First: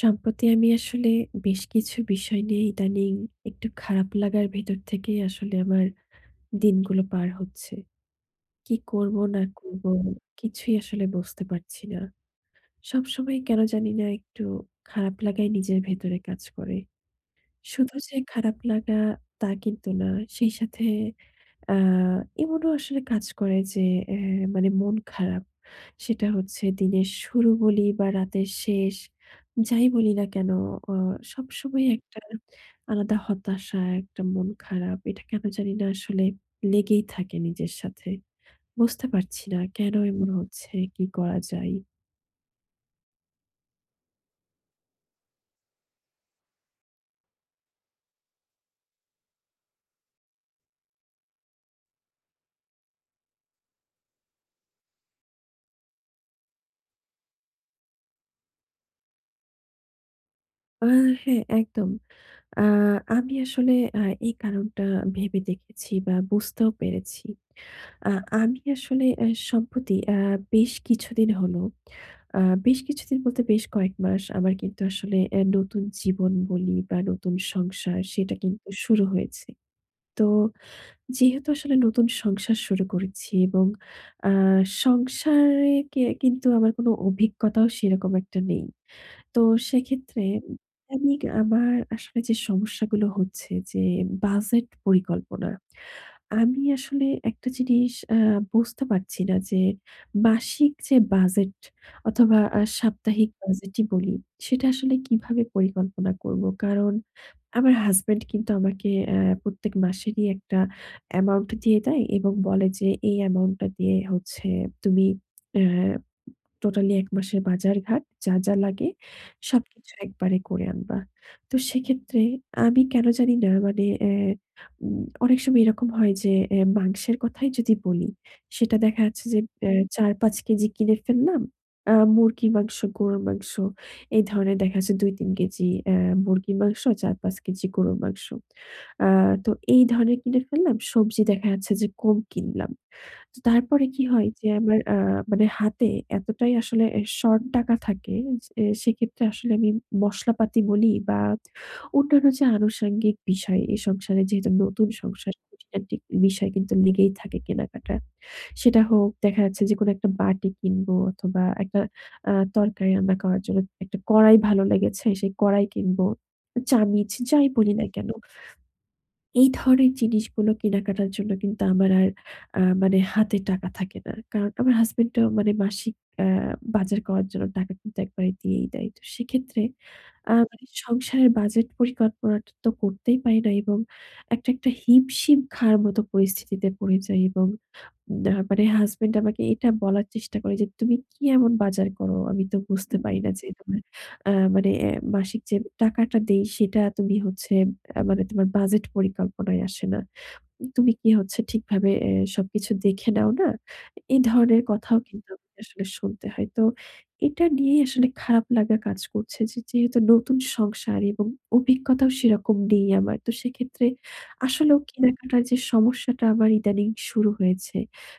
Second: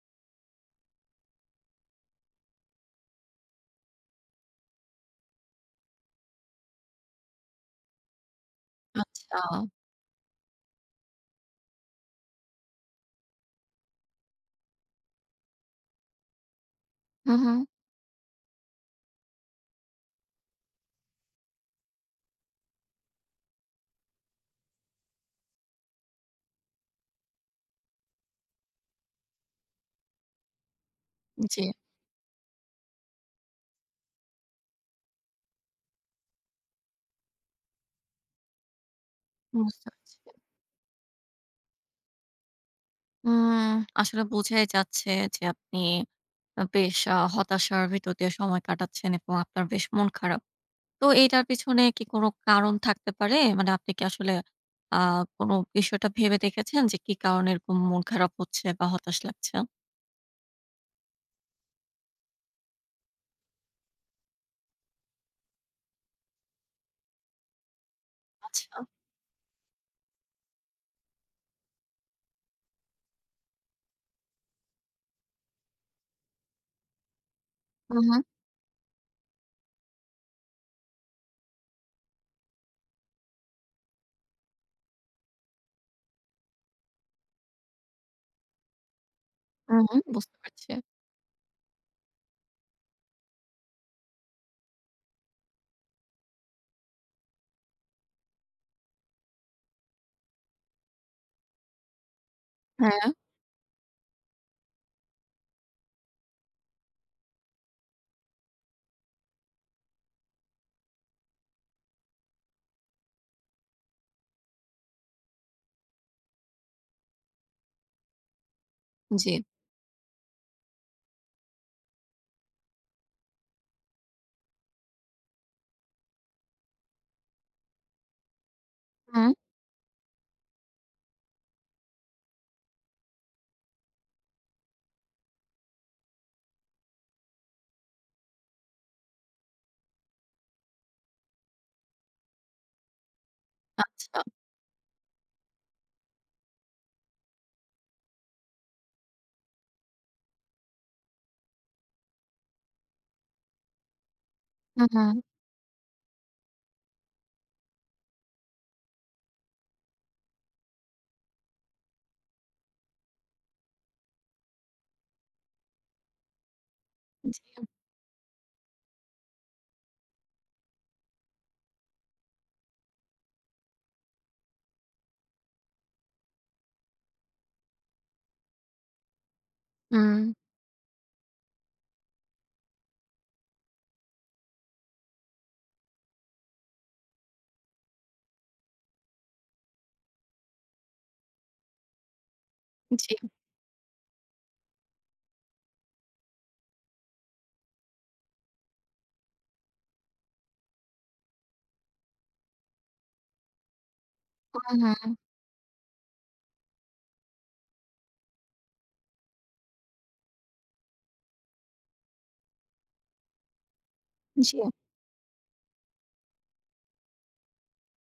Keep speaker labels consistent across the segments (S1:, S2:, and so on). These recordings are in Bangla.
S1: সম্প্রতি আমি আসলে বেশ কিছু বিষয় নিয়ে ইদানীং একটু খারাপ লাগার ভেতর থেকেই আসলে আমার দিনগুলো পার হচ্ছে। কী করব
S2: আচ্ছা।
S1: না করব, কিছুই আসলে বুঝতে পারছি না। সবসময় কেন জানি না একটু খারাপ লাগাই নিজের ভেতরে কাজ করে।
S2: হু, হুঁ।
S1: শুধু যে খারাপ লাগা তা কিন্তু না। সেই সাথে অ্যা এমনও আসলে কাজ করে যে অ্যা মানে মন খারাপ। সেটা হচ্ছে দিনের শুরু বলি বা রাতের শেষ যাই বলি না কেন, অ
S2: জি।
S1: সবসময় একটা আলাদা হতাশা, একটা মন খারাপ এটা কেন জানি না আসলে লেগেই থাকে নিজের সাথে। বুঝতে পারছি না
S2: বুঝতে
S1: কেন
S2: পারছি।
S1: এমন হচ্ছে, কী করা যায়?
S2: উম আসলে বোঝাই যাচ্ছে যে আপনি আ বেশ আ হতাশার ভিতর দিয়ে সময় কাটাচ্ছেন এবং আপনার বেশ মন খারাপ। তো এইটার পিছনে কি কোনো কারণ থাকতে পারে? মানে আপনি কি আসলে আ কোনো বিষয়টা ভেবে দেখেছেন যে কি কারণে এরকম মন খারাপ হচ্ছে বা হতাশ লাগছে?
S1: আ হ্যাঁ একদম। আ আমি আসলে আ এই কারণটা ভেবে দেখেছি বা বুঝতেও পেরেছি। আ আমি
S2: আচ্ছা।
S1: আসলে আ সম্প্রতি আ বেশ কিছুদিন হলো আ বেশ কিছুদিন বলতে বেশ কয়েক মাস আমার কিন্তু আসলে এ নতুন জীবন বলি বা নতুন
S2: হু,
S1: সংসার
S2: হু।
S1: সেটা কিন্তু শুরু হয়েছে। তো যেহেতু আসলে নতুন সংসার শুরু করেছি এবং আ সংসারে কে কিন্তু আমার কোনো অভিজ্ঞতাও সেরকম একটা নেই। তো
S2: হু, হু,
S1: সেক্ষেত্রে
S2: বুঝতে পারছি।
S1: দৈনিক আমার আসলে যে সমস্যাগুলো হচ্ছে যে বাজেট পরিকল্পনা। আমি আসলে একটা জিনিস আ বুঝতে পারছিনা যে মাসিক যে বাজেট অথবা আ
S2: হ্যাঁ।
S1: সাপ্তাহিক বাজেটই বলি, সেটা আসলে কিভাবে পরিকল্পনা করব। কারণ আমার হাসব্যান্ড কিন্তু আমাকে আ প্রত্যেক মাসেরই একটা অ্যামাউন্ট দিয়ে দেয়। এবং বলে যে এই অ্যামাউন্টটা দিয়ে হচ্ছে তুমি আ টোটালি এক মাসের বাজারঘাট যা, যা লাগে
S2: জ্বী।
S1: সবকিছু একবারে করে আনবা। তো সেক্ষেত্রে আমি কেন জানি না মানে এ্যা উম অনেক সময় এরকম হয় যে এ্যা মাংসের কথাই যদি বলি। সেটা দেখা যাচ্ছে
S2: হুম।
S1: যে এ্যা ৪-৫ কেজি কিনে ফেললাম। আ মুরগির মাংস, গরুর মাংস এই ধরণের দেখা যাচ্ছে ২-৩ কেজি এ্যা মুরগির মাংস, ৪-৫ কেজি গরুর মাংস। আ তো এই ধরণের কিনে ফেললাম সবজি দেখা যাচ্ছে যে কম কিনলাম। তো তারপরে কি
S2: আচ্ছা।
S1: হয় যে আমার আ মানে হাতে এতটাই আসলে এ শর্ট টাকা থাকে। যে সেক্ষেত্রে আসলে আমি মশলাপাতি বলি বা অন্যান্য যে আনুষঙ্গিক বিষয় এই সংসারে যেহেতু
S2: হু,
S1: নতুন
S2: হু।
S1: সংসার খুটিনাটি বিষয় কিন্তু লেগেই থাকে। কেনাকাটা সেটা হোক দেখা যাচ্ছে যে কোনো একটা বাটি কিনবো অথবা একটা আ তরকারি রান্না খাওয়ার জন্য একটা কড়াই ভালো লেগেছে সেই কড়াই কিনবো। চামিচ যাই
S2: জ্বী।
S1: বলি না কেন। এই ধরনের জিনিসগুলো কেনাকাটার জন্য কিন্তু আমার আর আ মানে হাতে টাকা থাকে না। কারণ আমার হাসব্যান্ড এর মানে মাসিক আ বাজার করার জন্য টাকা কিন্তু একবারে দিয়েই দেয়। তো সেক্ষেত্রে আ
S2: হুম।
S1: মানে সংসারের বাজেট পরিকল্পনাটা তো করতেই পারিনা এবং একটা, একটা হিমশিম খাওয়ার মতো পরিস্থিতিতে পড়ে যাই এবং না মানে হাসব্যান্ড আমাকে এটা বলার চেষ্টা করে যে, তুমি কি এমন বাজার করো আমি তো বুঝতে
S2: জ্বী।
S1: পারি না যে [unintelligible] আ মানে এ্যা মাসিক যে টাকাটা দেই সেটা তুমি হচ্ছে আ মানে তোমার বাজেট পরিকল্পনায় আসে না। তুমি কি হচ্ছে ঠিকভাবে এ সবকিছু দেখে নাও না? এই ধরনের
S2: হুম,
S1: কথাও
S2: হুম।
S1: কিন্তু আমাকে আসলে শুনতে হয়। তো এটা নিয়েই আসলে খারাপ লাগা কাজ করছে যে যেহেতু নতুন সংসার এবং অভিজ্ঞতাও সেরকম নেই আমার। তো সেক্ষেত্রে
S2: জ্বী।
S1: আসলেও কেনাকাটার যে সমস্যাটা আমার ইদানিং শুরু হয়েছে।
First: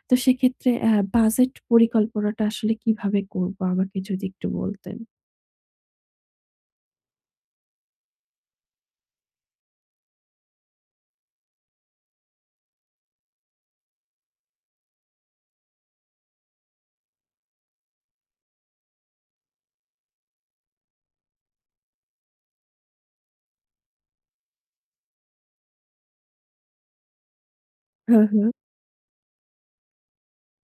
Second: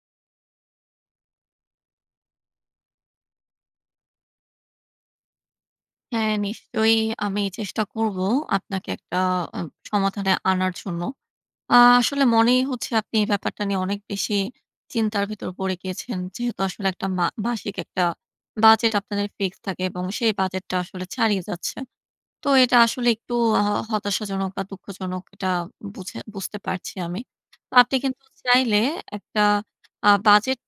S1: তো সেক্ষেত্রে আ বাজেট পরিকল্পনাটা আসলে কীভাবে করবো আমাকে যদি একটু বলতেন?
S2: হ্যাঁ, নিশ্চয়ই আমি চেষ্টা করব আপনাকে একটা আ সমাধানে আনার জন্য। আ আসলে মনেই হচ্ছে আপনি এই ব্যাপারটা নিয়ে অনেক বেশি চিন্তার ভেতর পড়ে গিয়েছেন। যেহেতু আসলে একটা মা মাসিক একটা বাজেট আপনাদের ফিক্স থাকে এবং সেই বাজেটটা আসলে ছাড়িয়ে যাচ্ছে। তো এটা আসলে একটু হ হতাশাজনক বা দুঃখজনক এটা বুঝে বুঝতে পারছি আমি। তো আপনি
S1: হুম,
S2: কিন্তু
S1: হুম।
S2: চাইলে একটা আ এ্যা উ বাজেট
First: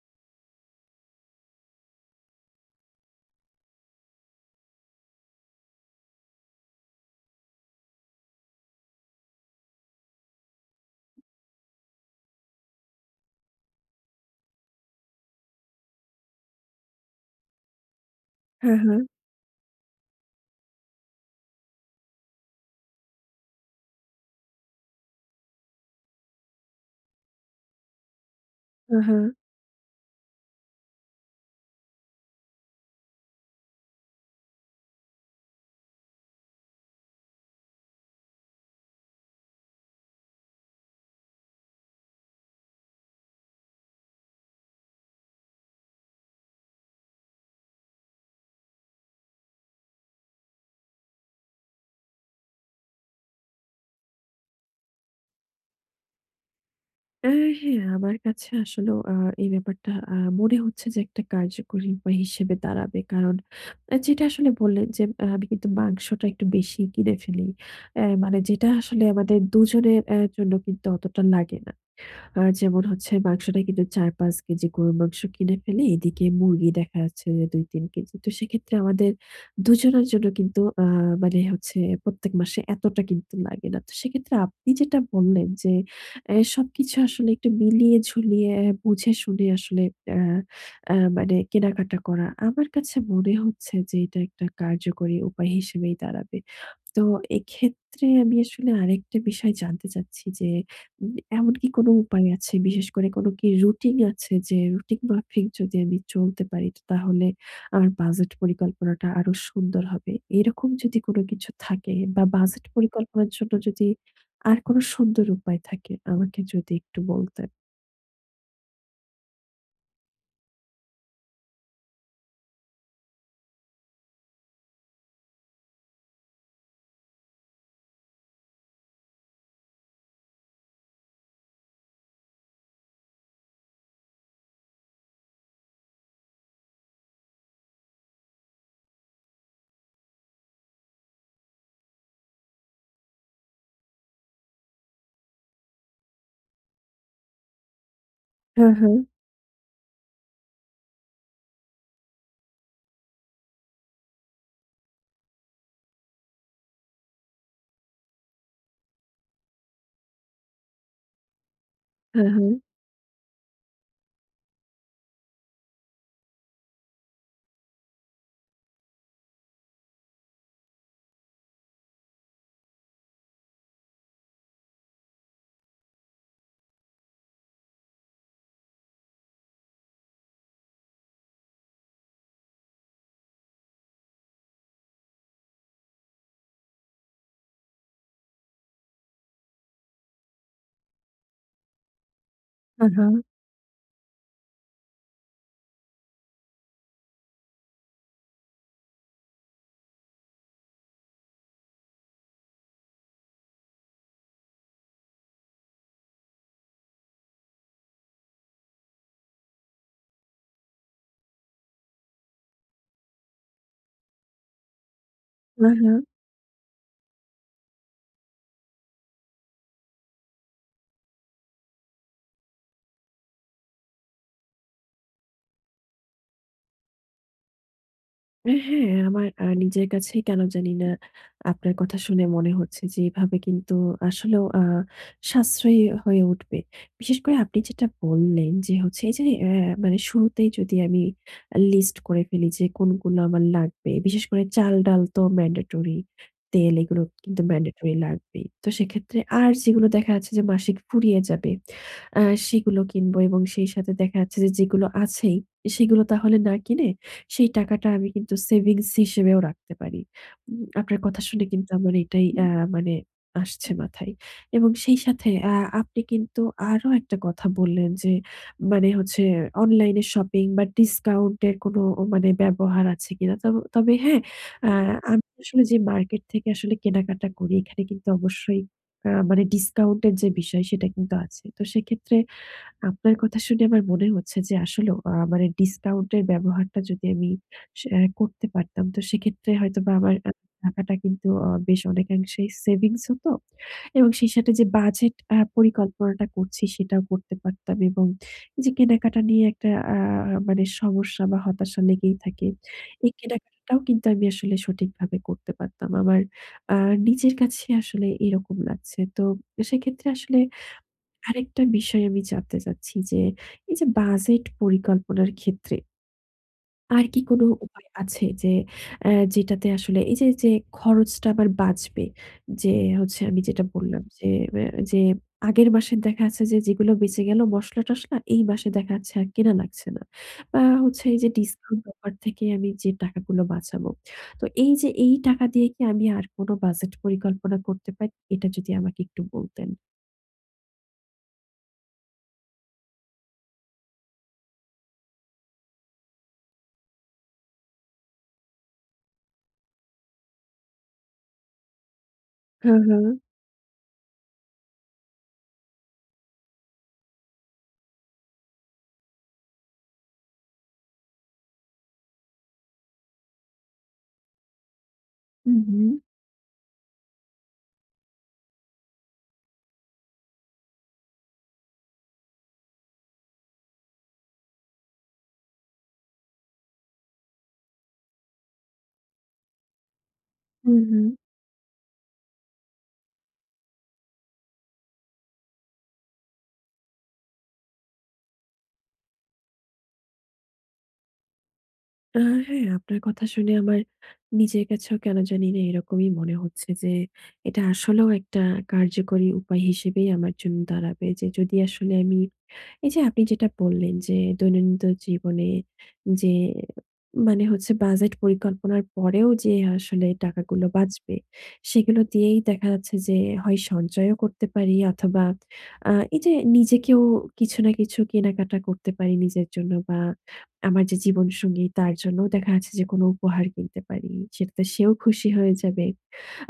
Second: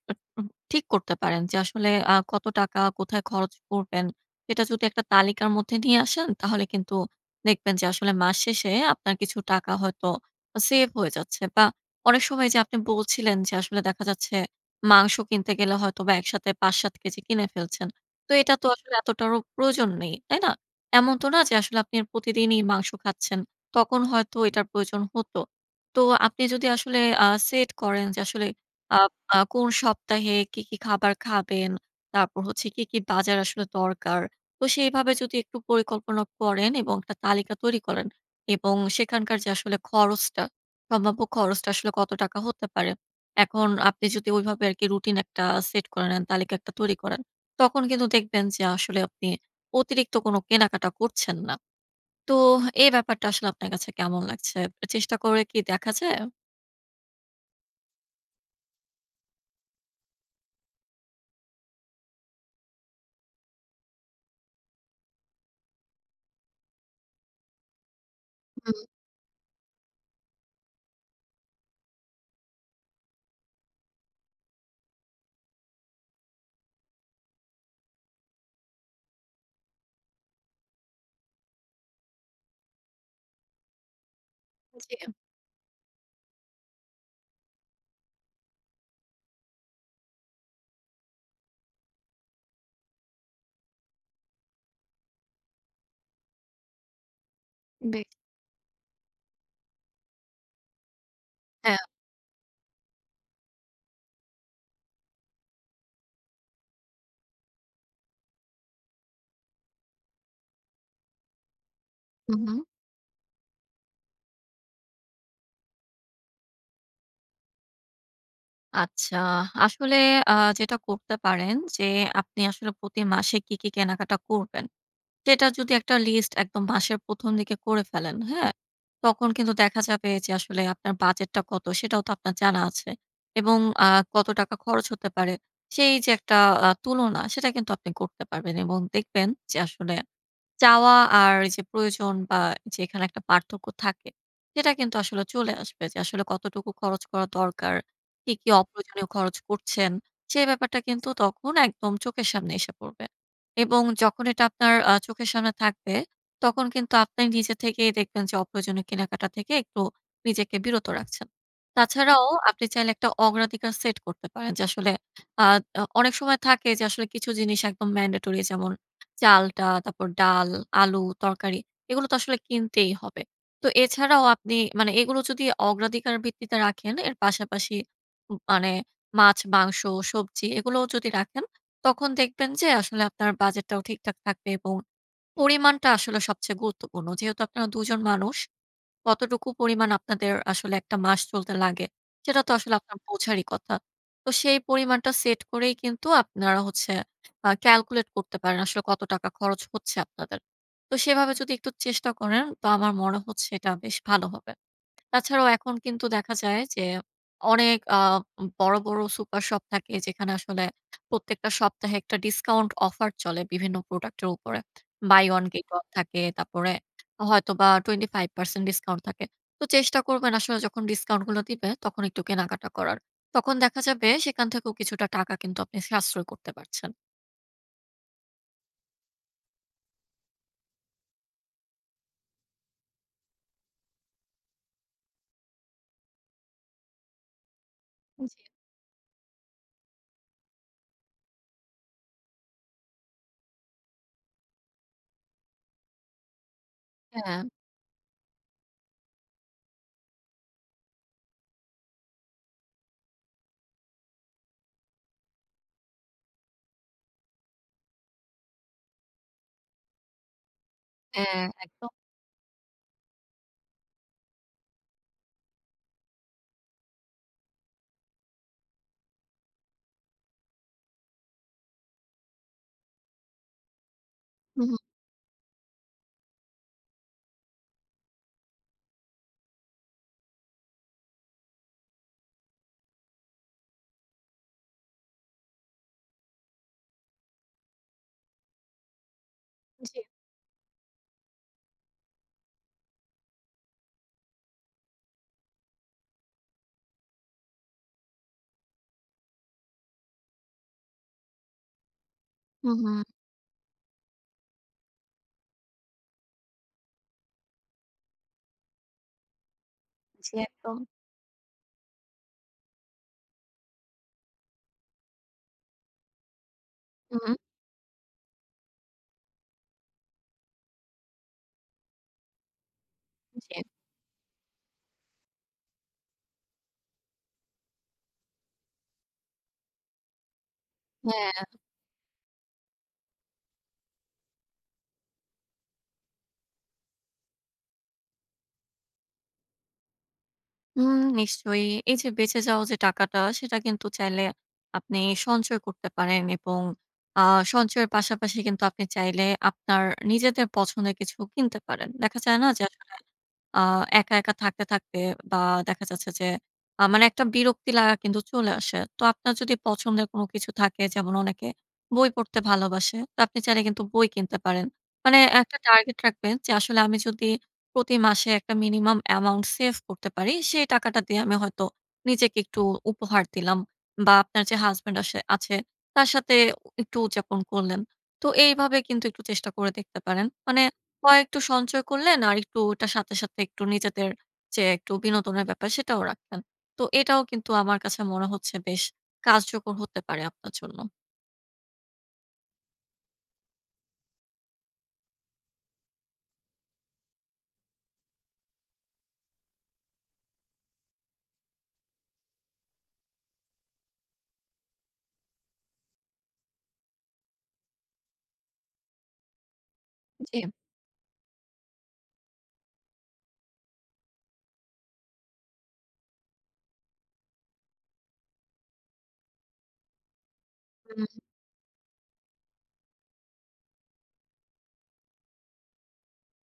S2: ঠিক করতে পারেন যে আসলে আ কত টাকা কোথায় খরচ করবেন। সেটা যদি একটা তালিকার মধ্যে নিয়ে আসেন তাহলে কিন্তু দেখবেন যে আসলে মাস শেষে আপনার কিছু টাকা হয়তো সেভ হয়ে যাচ্ছে। বা অনেক সময় এইযে আপনি বলছিলেন যে আসলে দেখা যাচ্ছে মাংস কিনতে গেলে হয়তো বা একসাথে ৫-৭ কেজি কিনে ফেলছেন। তো এটা তো
S1: হুম,
S2: আসলে
S1: হুম।
S2: এতটারও প্রয়োজন নেই। তাই না? এমন তো না যে আসলে আপনি প্রতিদিনই মাংস খাচ্ছেন। তখন হয়তো এটার প্রয়োজন হত। তো আপনি যদি আসলে আ সেট করেন যে আসলে
S1: উ
S2: আ
S1: হুম।
S2: আ কোন সপ্তাহে কি, কি খাবার খাবেন, তারপর হচ্ছে কি, কি বাজার আসলে দরকার। তো সেভাবে যদি একটু পরিকল্পনা করেন এবং একটা তালিকা তৈরি করেন। এবং সেখানকার যে আসলে খরচটা, সম্ভাব্য খরচটা আসলে কত টাকা হতে পারে। এখন আপনি যদি ঐভাবে আর কি রুটিন একটা সেট করে নেন তালিকা একটা তৈরি করেন, তখন কিন্তু দেখবেন যে আসলে আপনি অতিরিক্ত কোন কেনাকাটা করছেন না। তো এই ব্যাপারটা আসলে আপনার কাছে কেমন লাগছে? চেষ্টা করে কি দেখা যায়?
S1: আ হ্যাঁ আমার কাছে আসলেও আ এই ব্যাপারটা আ মনে হচ্ছে যে একটা কার্যকরী উপায় হিসেবে দাঁড়াবে। কারণ যেটা আসলে বললেন যে আ আমি কিন্তু মাংসটা একটু বেশি কিনে ফেলি। অ্যা মানে যেটা
S2: হুম।
S1: আসলে আমাদের দুজনের এ্যা জন্য কিন্তু অতটা লাগে না। আ যেমন হচ্ছে মাংসটা কিন্তু ৪-৫ কেজি গরুর মাংস কিনে ফেলি এদিকে মুরগি দেখা যাচ্ছে ২-৩ কেজি। তো সেক্ষেত্রে আমাদের দুজনের জন্য কিন্তু আ মানে হচ্ছে প্রত্যেক মাসে এতটা কিন্তু লাগে না। তো সেক্ষেত্রে আপনি যেটা
S2: জি।
S1: বললেন যে, অ্যা সবকিছু আসলে একটু মিলিয়ে ঝুলিয়ে বুঝে শুনে আসলে আ আ মানে কেনাকাটা করা আমার কাছে মনে হচ্ছে যে এটা একটা কার্যকরী উপায় হিসেবেই দাঁড়াবে। তো
S2: বে
S1: এক্ষেত্রে আমি আসলে আরেকটা বিষয় জানতে চাচ্ছি যে, উ এমন কি
S2: হ্যাঁ।
S1: কোনো উপায় আছে বিশেষ করে কোনো কি রুটিন আছে যে, রুটিন মাফিক যদি আমি চলতে পারি তাহলে আমার বাজেট পরিকল্পনাটা আরো সুন্দর হবে? এরকম যদি কোনো কিছু থাকে বা
S2: হু,
S1: বাজেট
S2: হু।
S1: পরিকল্পনার জন্য যদি আর কোনো সুন্দর উপায় থাকে আমাকে যদি একটু বলতেন?
S2: আচ্ছা। আসলে আ যেটা করতে পারেন যে আপনি আসলে প্রতি মাসে কী, কী, কেনাকাটা করবেন, সেটা যদি একটা লিস্ট একদম মাসের ১ম দিকে করে ফেলেন হ্যাঁ? তখন কিন্তু দেখা যাবে যে আসলে আপনার বাজেটটা কত সেটাও তো আপনার জানা আছে। এবং আ কত টাকা খরচ হতে পারে সেই যে একটা আ তুলনা সেটা কিন্তু আপনি করতে পারবেন এবং দেখবেন যে আসলে চাওয়া আর এইযে প্রয়োজন বা যেখানে একটা পার্থক্য থাকে, সেটা কিন্তু আসলে চলে আসবে যে আসলে কতটুকু খরচ করা দরকার, কি, কি,
S1: হুম, হুম।
S2: অপ্রয়োজনীয় খরচ করছেন, সে ব্যাপারটা কিন্তু তখন একদম চোখের সামনে এসে পড়বে। এবং যখন এটা আপনার আ চোখের সামনে থাকবে, তখন কিন্তু আপনে নিজে থেকেই দেখবেন যে অপ্রয়োজনীয় কেনাকাটা থেকে একটু নিজেকে বিরত রাখছেন। তাছাড়াও
S1: হুম, হুম।
S2: আপনি চাইলে একটা অগ্রাধিকার সেট করতে পারেন যে আসলে আ অ অনেক সময় থাকে যে আসলে কিছু জিনিস একদম ম্যান্ডেটরি যেমন চালটা, তারপর ডাল, আলু, তরকারি এগুলো তো আসলে কিনতেই হবে। তো এছাড়াও আপনি মানে এগুলো যদি অগ্রাধিকার ভিত্তিতে রাখেন এর পাশাপাশি উম মানে মাছ, মাংস, সবজি এগুলোও যদি রাখেন, তখন দেখবেন যে আসলে আপনার বাজেটটাও ঠিকঠাক থাকবে। এবং পরিমাণটা আসলে সবচেয়ে গুরুত্বপূর্ণ। যেহেতু আপনারা দুজন মানুষ। কতটুকু পরিমাণ আপনাদের আসলে একটটা মাস চলতে লাগে, সেটা তো আসলে
S1: উম
S2: আপনার
S1: হু।
S2: বুঝারই কথা। তো সেই পরিমাণটা সেট করেই কিন্তু আপনারা হচ্ছে আ ক্যালকুলেট করতে পারেন আসলে কত টাকা খরচ হচ্ছে আপনাদের। তো সেভাবে যদি একটু চেষ্টা করেন তো আমার মনে হচ্ছে এটা বেশ ভালো হবে। তাছাড়াও এখন কিন্তু দেখা যায় যে অনেক আ উম বড়, বড় সুপার শপ থাকে, যেখানে আসলে প্রত্যেকটা সপ্তাহে একটা ডিসকাউন্ট অফার চলে বিভিন্ন প্রোডাক্ট এর উপরে। Buy one
S1: um
S2: get one
S1: হুম।
S2: থাকে, তারপরে হয়তোবা 25% ডিসকাউন্ট থাকে। তো চেষ্টা করবেন আসলে যখন ডিসকাউন্ট গুলো দিবে তখন একটু কেনাকাটা করার। তখন দেখা যাবে সেখান থেকেও কিছুটা টাকা কিন্তু আপনি সাশ্রয় করতে পারছেন।
S1: এ হ্যাঁ আমার আ নিজের কাছেই কেন জানি না আপনার কথা শুনে মনে হচ্ছে যে এভাবে কিন্তু আসলেও আ সাশ্রয়ী হয়ে উঠবে। বিশেষ করে আপনি যেটা
S2: উ জি।
S1: বললেন যে হচ্ছে এই যে অ্যা মানে শুরুতেই যদি আমি অ্যা লিস্ট করে ফেলি যে কোনগুলো আমার লাগবে। বিশেষ করে চাল, ডাল তো mandatory, তেল এগুলো কিন্তু
S2: হ্যাঁ।
S1: mandatory লাগবেই। তো সেক্ষেত্রে আর যেগুলো দেখা যাচ্ছে যে মাসিক ফুরিয়ে যাবে, আ সেগুলো কিনব এবং সেই সাথে দেখা যাচ্ছে যে যেগুলো আছেই, এ সেগুলো তাহলে না কিনে সেই টাকাটা আমি কিন্তু সেভিংস হিসেবেও রাখতে পারি। উম আপনার কথা শুনে
S2: হ্যাঁ
S1: কিন্তু
S2: একদম।
S1: আমার এটাই অ্যা মানে আসছে মাথায়। এবং সেই সাথে আ আপনি কিন্তু আরও একটা কথা বললেন যে মানে হচ্ছে অনলাইনে্র শপিং বা ডিসকাউন্টের কোনো ও মানে ব্যবহার আছে কিনা? তব তবে হ্যাঁ
S2: হু,
S1: আ
S2: হু।
S1: আমি আসলে যে মার্কেট থেকে আসলে কেনাকাটা করি, এখানে কিন্তু অবশ্যই আ মানে ডিসকাউন্ট এর যে বিষয় সেটা কিন্তু আছে। তো সেক্ষেত্রে আপনার কথা শুনে আমার মনে হচ্ছে যে আসলেও আ মানে ডিসকাউন্টের ব্যবহারটা যদি আমি সে অ্যা করতে পারতাম, তো সেক্ষেত্রে হয়তোবা
S2: জী।
S1: আমার [unintelligible] টাকাটা কিন্তু অ বেশ অনেকাংশেই সেভিংস হতো। এবং সেই সাথে যে বাজেট আ পরিকল্পনাটা করছি, সেটাও করতে পারতাম। এবং এইযে কেনাকাটা নিয়ে একটা আ আ মানে সমস্যা বা হতাশা লেগেই থাকে,
S2: হু, হু।
S1: এই কেনাকাটাটাও কিন্তু আমি আসলে সঠিকভাবে করতে পারতাম। আমার আ নিজের কাছে আসলে এইরকম লাগছে। তো সেক্ষেত্রে
S2: জী
S1: আসলে
S2: একদম।
S1: আরেকটা বিষয় আমি জানতে চাচ্ছি যে এই যে বাজেট পরিকল্পনার ক্ষেত্রে আর কি
S2: হু।
S1: কোনো উপায় আছে যে অ্যা যেটাতে আসলে এই যে, যে খরচটা আমার বাঁচবে, যে হচ্ছে আমি
S2: জি।
S1: যেটা বললাম যে ম্যা যে আগের মাসের দেখা আছে যে যেগুলো বেঁচে গেলো মশলা-টশলা, এই মাসে দেখা যাচ্ছে আর কেনা লাগছে না। বা হচ্ছে এইযে
S2: হ্যাঁ।
S1: ডিসকাউন্ট অফার থেকে আমি যে টাকাগুলো বাঁচাবো, তো এইযে এই টাকা দিয়ে কি আমি আর কোনো বাজেট পরিকল্পনা করতে পারি? এটা যদি আমাকে একটু বলতেন?
S2: হুম নিশ্চয়ই। এই যে বেঁচে যাওয়া যে টাকাটা, সেটা কিন্তু চাইলে আপনি সঞ্চয় করতে পারেন। এবং আ সঞ্চয়ের পাশাপাশি কিন্তু আপনি চাইলে আপনার নিজেদের পছন্দের কিছু কিনতে পারেন। দেখা যায় না যে
S1: হুম,
S2: আসলে
S1: হুম।
S2: আ একা, একা থাকতে, থাকতে বা দেখা যাচ্ছে যে আ মানে একটা বিরক্তি লাগা কিন্তু চলে আসে। তো আপনার যদি পছন্দের কোনো কিছু থাকে যেমন অনেকে বই পড়তে ভালোবাসে, তো আপনি চাইলে কিন্তু বই কিনতে পারেন। মানে একটা
S1: হুম, হুম।
S2: টার্গেট রাখবেন যে আসলে আমি যদি প্রতি মাসে একটা minimum amount সেভ করতে পারি সেই টাকাটা দিয়ে আমি হয়তো নিজেকে একটু উপহার দিলাম। বা আপনার যে হাসব্যান্ড আসে আছে তার সাথে ও একটু উদযাপন করলেন। তো এইভাবে কিন্তু একটু চেষ্টা করে দেখতে পারেন। মানে
S1: হুম, হুম।
S2: কয়েকটু সঞ্চয় করলেন আর একটু এটার সাথে, সাথে একটু নিজেদের যে একটু বিনোদনের ব্যাপার সেটাও রাখছেন। তো এটাও কিন্তু আমার কাছে মনে হচ্ছে বেশ কার্যকর হতে পারে আপনার জন্য।
S1: আ হ্যাঁ আপনার কথা শুনে আমার নিজের কাছেও কেন জানিনা এরকমই মনে হচ্ছে যে এটা আসলেও একটা কার্যকরী উপায় হিসেবেই আমার জন্য দাঁড়াবে। যে যদি আসলে আমি, এই যে আপনি যেটা বললেন যে দৈনন্দিন জীবনে যে মানে হচ্ছে বাজেট পরিকল্পনার পরেও যে আসলে
S2: জি।
S1: টাকাগুলো বাঁচবে ,সেগুলো দিয়েই দেখা যাচ্ছে যে হয় সঞ্চয়ও করতে পারি অথবা আ এইযে নিজেকেও কিছু না কিছু কেনাকাটা করতে পারি নিজের জন্য বা আমার যে
S2: হুম।
S1: জীবনসঙ্গী তার জন্যও দেখা যাচ্ছে যে কোনো উপহার কিনতে পারি। সেটাতে সেও খুশি হয়ে যাবে,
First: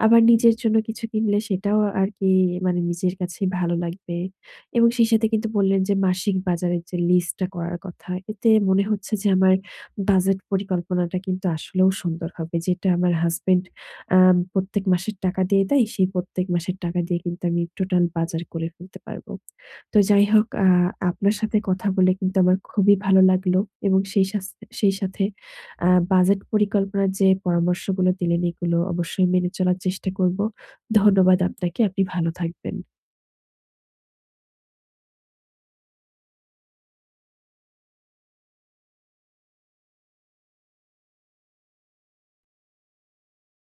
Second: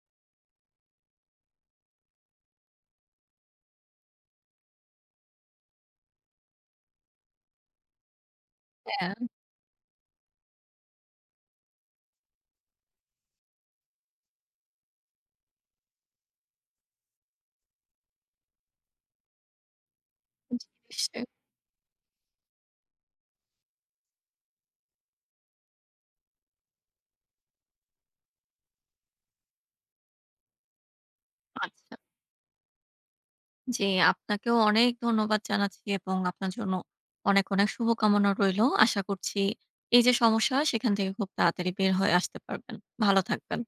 S1: আবার নিজের জন্য কিছু কিনলে সেটাও আরকি মানে নিজের কাছেই ভালো লাগবে। এবং সেই সাথে কিন্তু বললেন যে মাসিক বাজারের যে লিস্টটা করার কথা। এতে মনে হচ্ছে
S2: হ্যাঁ।
S1: যে আমার বাজেট পরিকল্পনাটা কিন্তু আসলেও সুন্দর হবে। যেটা আমার হাসব্যান্ড আ প্রত্যেক মাসের টাকা দিয়ে দেয়, সেই প্রত্যেক মাসের টাকা দিয়ে কিন্তু আমি টোটাল বাজার করে ফেলতে পারব। তো যাই হোক
S2: জি
S1: আ
S2: নিশ্চয়ই।
S1: আপনার সাথে কথা বলে কিন্তু আমার খুবই ভালো লাগলো এবং সেই সাস সেই সাথে বাজেট আ পরিকল্পনার যে পরামর্শগুলো দিলেন এগুলো অবশ্যই মেনে চলার চেষ্টা করব। ধন্যবাদ আপনাকে,
S2: আচ্ছা।
S1: আপনি ভালো থাকবেন।
S2: জী আপনাকেও অনেক ধন্যবাদ জানাচ্ছি এবং আপনার জন্য অনেক, অনেক শুভকামনা রইলো। আশা করছি এই যে সমস্যা, সেইখান থেকে খুব তাড়াতাড়ি বের হয়ে আসতে পারবেন। ভালো থাকবেন।